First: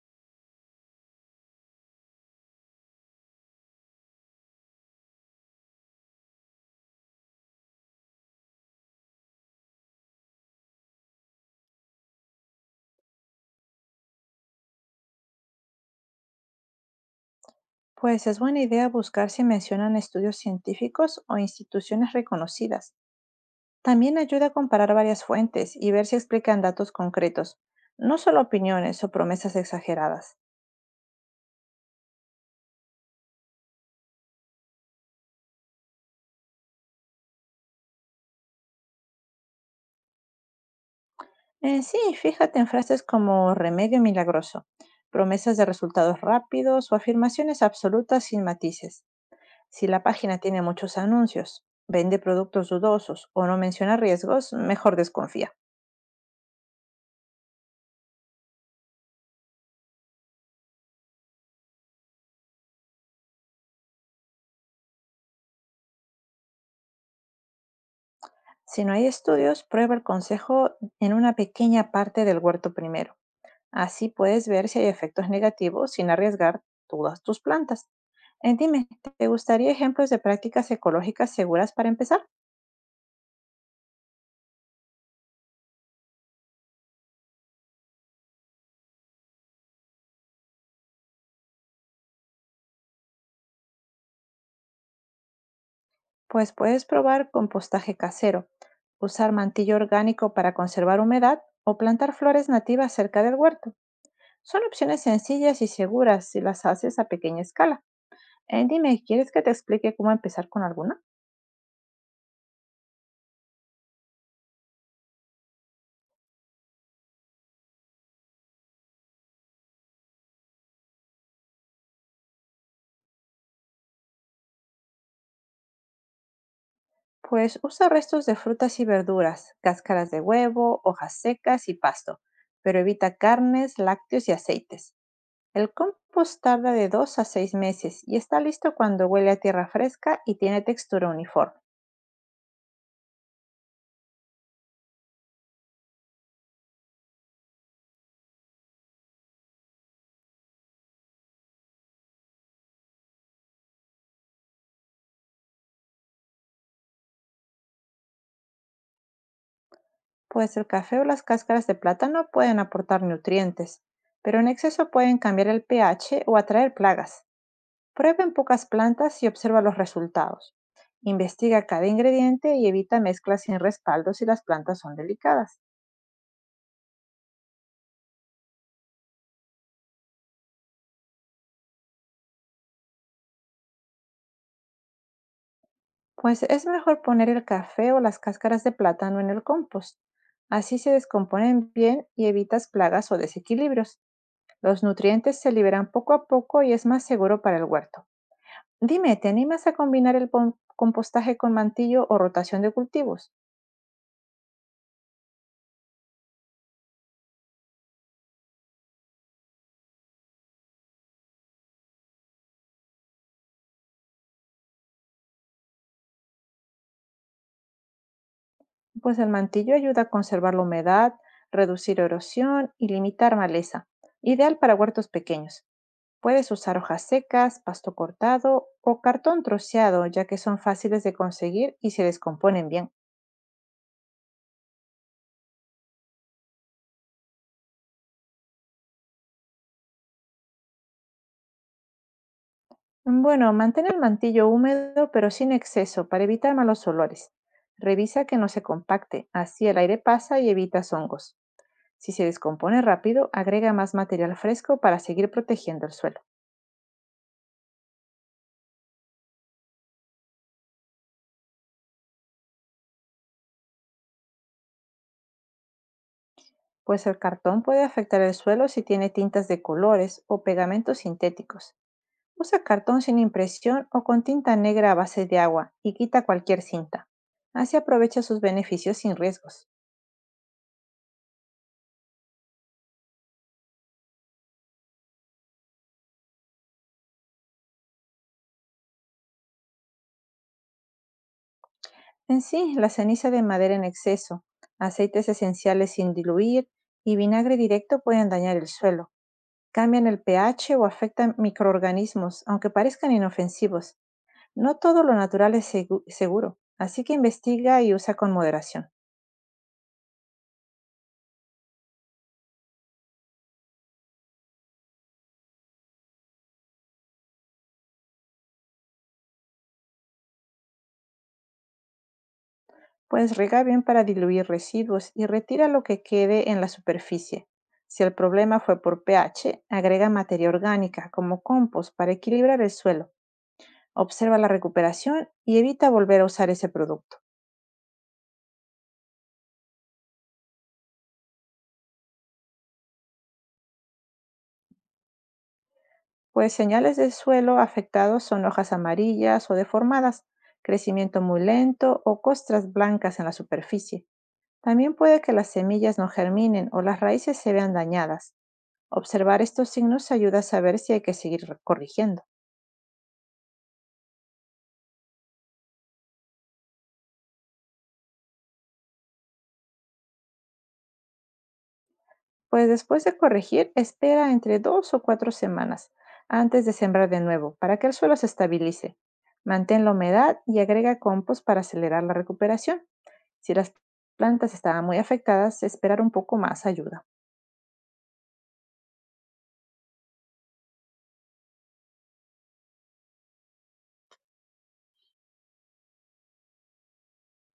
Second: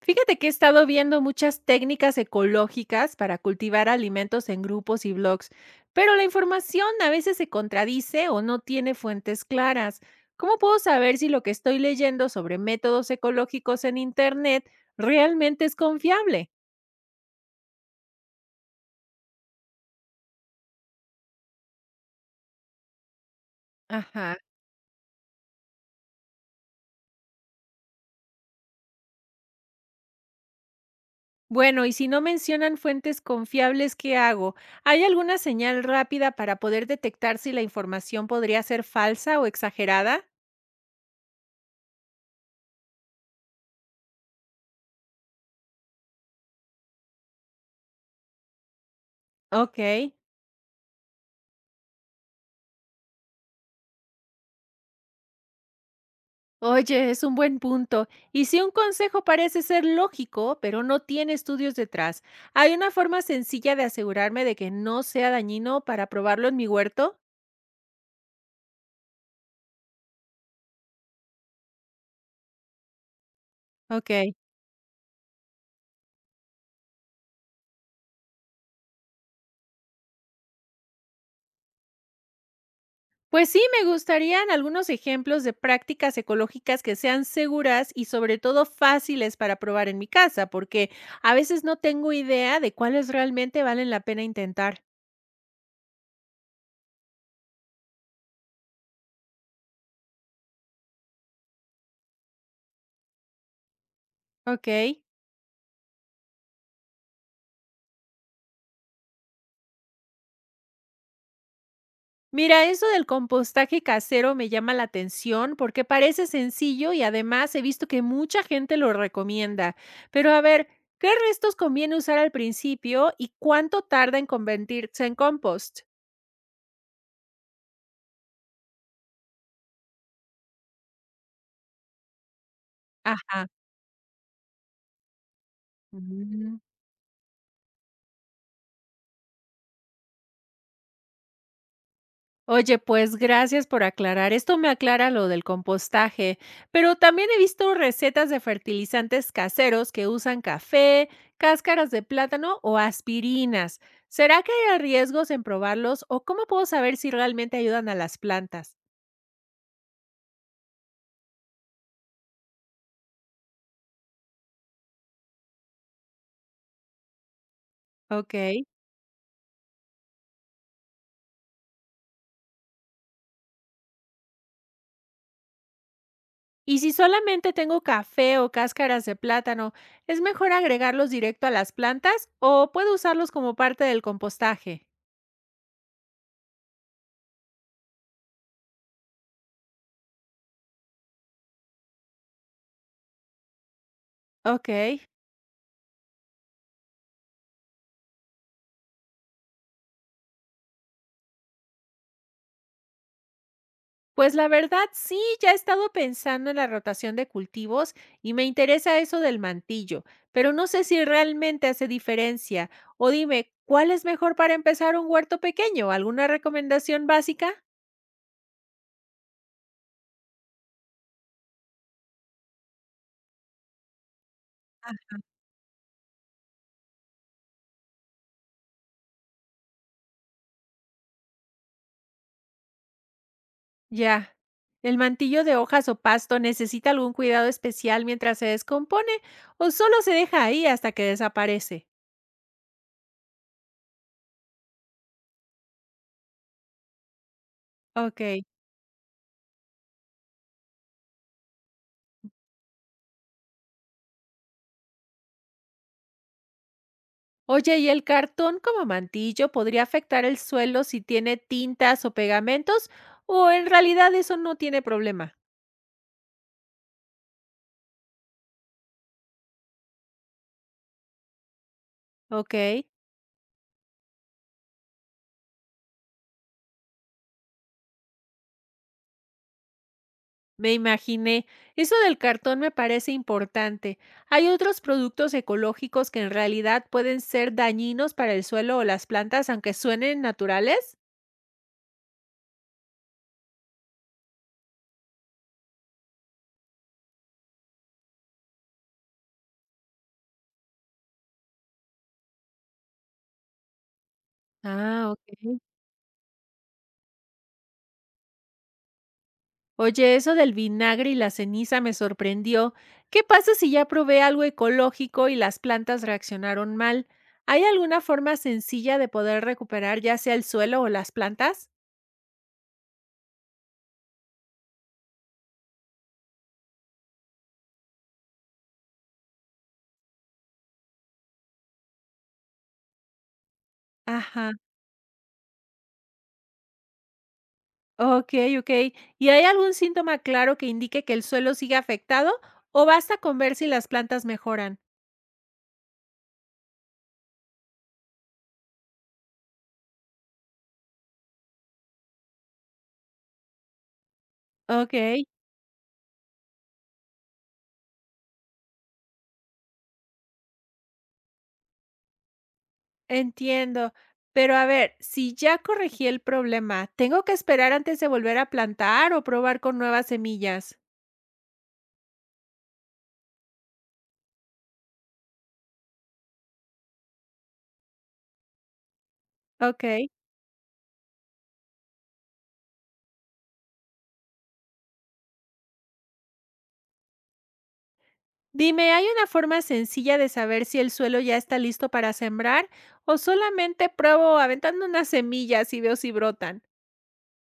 Fíjate que he estado viendo muchas técnicas ecológicas para cultivar alimentos en grupos y blogs, pero la información a veces se contradice o no tiene fuentes claras. ¿Cómo puedo saber si lo que estoy leyendo sobre métodos ecológicos en Internet realmente es confiable? Pues es buena idea buscar si mencionan estudios científicos o instituciones reconocidas. También Ajá. ayuda a comparar varias fuentes y ver si explican datos concretos, no solo opiniones o promesas exageradas. Bueno, y si no mencionan fuentes confiables, ¿qué hago? ¿Hay alguna señal rápida para poder detectar si la información podría ser falsa o exagerada? Sí, fíjate en frases como remedio milagroso, promesas de resultados rápidos o afirmaciones absolutas sin matices. Si la Ok. página tiene muchos anuncios, vende productos dudosos o no menciona riesgos, mejor desconfía. Oye, es un buen punto. Y si un consejo parece ser lógico, pero no tiene estudios detrás, ¿hay una forma sencilla de asegurarme de que no sea dañino para probarlo en mi huerto? Si no hay estudios, prueba el consejo en una pequeña parte del huerto primero. Así Ok. puedes ver si hay efectos negativos sin arriesgar todas tus plantas. Dime, ¿te gustaría ejemplos de prácticas ecológicas seguras para empezar? Pues sí, me gustarían algunos ejemplos de prácticas ecológicas que sean seguras y sobre todo fáciles para probar en mi casa, porque a veces no tengo idea de cuáles realmente valen la pena intentar. Pues puedes probar compostaje casero, usar mantillo orgánico para conservar humedad o plantar flores nativas cerca del huerto. Son Ok. opciones sencillas y seguras si las haces a pequeña escala. Dime, ¿quieres que te explique cómo empezar con alguna? Mira, eso del compostaje casero me llama la atención porque parece sencillo y además he visto que mucha gente lo recomienda. Pero a ver, ¿qué restos conviene usar al principio y cuánto tarda en convertirse en compost? Pues usa restos de frutas y verduras, cáscaras de huevo, hojas secas y pasto, pero evita Ajá. carnes, lácteos y aceites. El compost tarda de 2 a 6 meses y está listo cuando huele a tierra fresca y tiene textura uniforme. Oye, pues gracias por aclarar. Esto me aclara lo del compostaje, pero también he visto recetas de fertilizantes caseros que usan café, cáscaras de plátano o aspirinas. ¿Será que hay riesgos en probarlos o cómo puedo saber si realmente ayudan a las plantas? Pues el café o las cáscaras de plátano pueden aportar nutrientes, pero en exceso pueden cambiar el pH o atraer plagas. Prueba en Ok. pocas plantas y observa los resultados. Investiga cada ingrediente y evita mezclas sin respaldo si las plantas son delicadas. Y si solamente tengo café o cáscaras de plátano, ¿es mejor agregarlos directo a las plantas o puedo usarlos como parte del compostaje? Pues es mejor poner el café o las cáscaras de plátano en el compost. Así se descomponen bien y evitas plagas o desequilibrios. Los Ok. nutrientes se liberan poco a poco y es más seguro para el huerto. Dime, ¿te animas a combinar el compostaje con mantillo o rotación de cultivos? Pues la verdad, sí, ya he estado pensando en la rotación de cultivos y me interesa eso del mantillo, pero no sé si realmente hace diferencia. O dime, ¿cuál es mejor para empezar un huerto pequeño? ¿Alguna recomendación básica? Pues el mantillo ayuda a conservar la humedad, reducir erosión y limitar maleza. Ideal para huertos pequeños. Puedes usar hojas secas, pasto cortado o cartón troceado, ya que son fáciles de conseguir y se descomponen bien. Ya. ¿El mantillo de hojas o pasto necesita algún cuidado especial mientras se descompone o solo se deja ahí hasta que desaparece? Bueno, mantén el mantillo húmedo pero sin exceso para evitar malos olores. Revisa que Ok. no se compacte, así el aire pasa y evitas hongos. Si se descompone rápido, agrega más material fresco para seguir protegiendo el suelo, Oye, ¿y el cartón como mantillo podría afectar el suelo si tiene tintas o pegamentos? ¿O en realidad eso no tiene problema? pues el cartón puede afectar el suelo si tiene tintas de colores o pegamentos sintéticos. Ok, Usa cartón sin impresión o con tinta negra a base de agua y quita cualquier cinta. Así aprovecha sus beneficios sin riesgos. me imaginé. Eso del cartón me parece importante. ¿Hay otros productos ecológicos que en realidad pueden ser dañinos para el suelo o las plantas, aunque suenen naturales? En sí, la ceniza de madera en exceso, aceites esenciales sin diluir y vinagre directo pueden dañar el suelo. Cambian el pH o afectan microorganismos, aunque parezcan inofensivos. No todo Ah, lo ok. natural es seguro, así que investiga y usa con moderación. Oye, eso del vinagre y la ceniza me sorprendió. ¿Qué pasa si ya probé algo ecológico y las plantas reaccionaron mal? ¿Hay alguna forma sencilla de poder recuperar ya sea el suelo o las plantas? Pues riega bien para diluir residuos y retira lo que quede en la superficie. Si el problema fue por pH, agrega materia orgánica como compost para equilibrar el suelo. Observa la Ajá, recuperación y evita volver a usar ese producto. ok, ok. ¿Y hay algún síntoma claro que indique que el suelo sigue afectado o basta con ver si las plantas mejoran? Pues señales del suelo afectados son hojas amarillas o deformadas, crecimiento muy lento o costras blancas en la superficie. También Ok, puede que las semillas no germinen o las raíces se vean dañadas. Observar estos signos ayuda a saber si hay que seguir corrigiendo. entiendo. Pero a ver, si ya corregí el problema, ¿tengo que esperar antes de volver a plantar o probar con nuevas semillas? Pues después de corregir, espera entre 2 o 4 semanas antes de sembrar de nuevo para que el suelo se estabilice. Mantén la Ok. humedad y agrega compost para acelerar la recuperación. Si las plantas estaban muy afectadas, esperar un poco más ayuda. Dime, ¿hay una forma sencilla de saber si el suelo ya está listo para sembrar o solamente pruebo aventando unas semillas y veo si brotan?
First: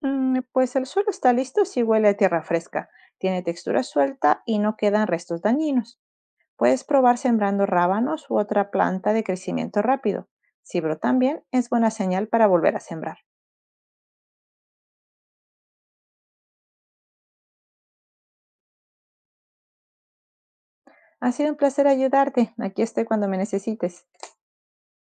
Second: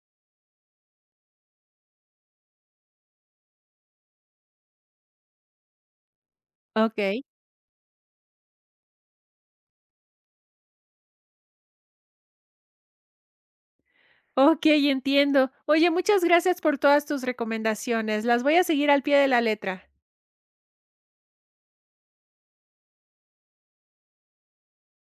Pues el suelo está listo si huele a tierra fresca, tiene textura suelta y no quedan restos dañinos. Puedes probar Ok, sembrando rábanos u otra planta de crecimiento rápido. Si brotan bien, es buena señal para volver a sembrar. ok, entiendo. Oye, muchas gracias por todas tus recomendaciones. Las voy a seguir al pie de la letra. Ha sido un placer ayudarte. Aquí estoy cuando me necesites.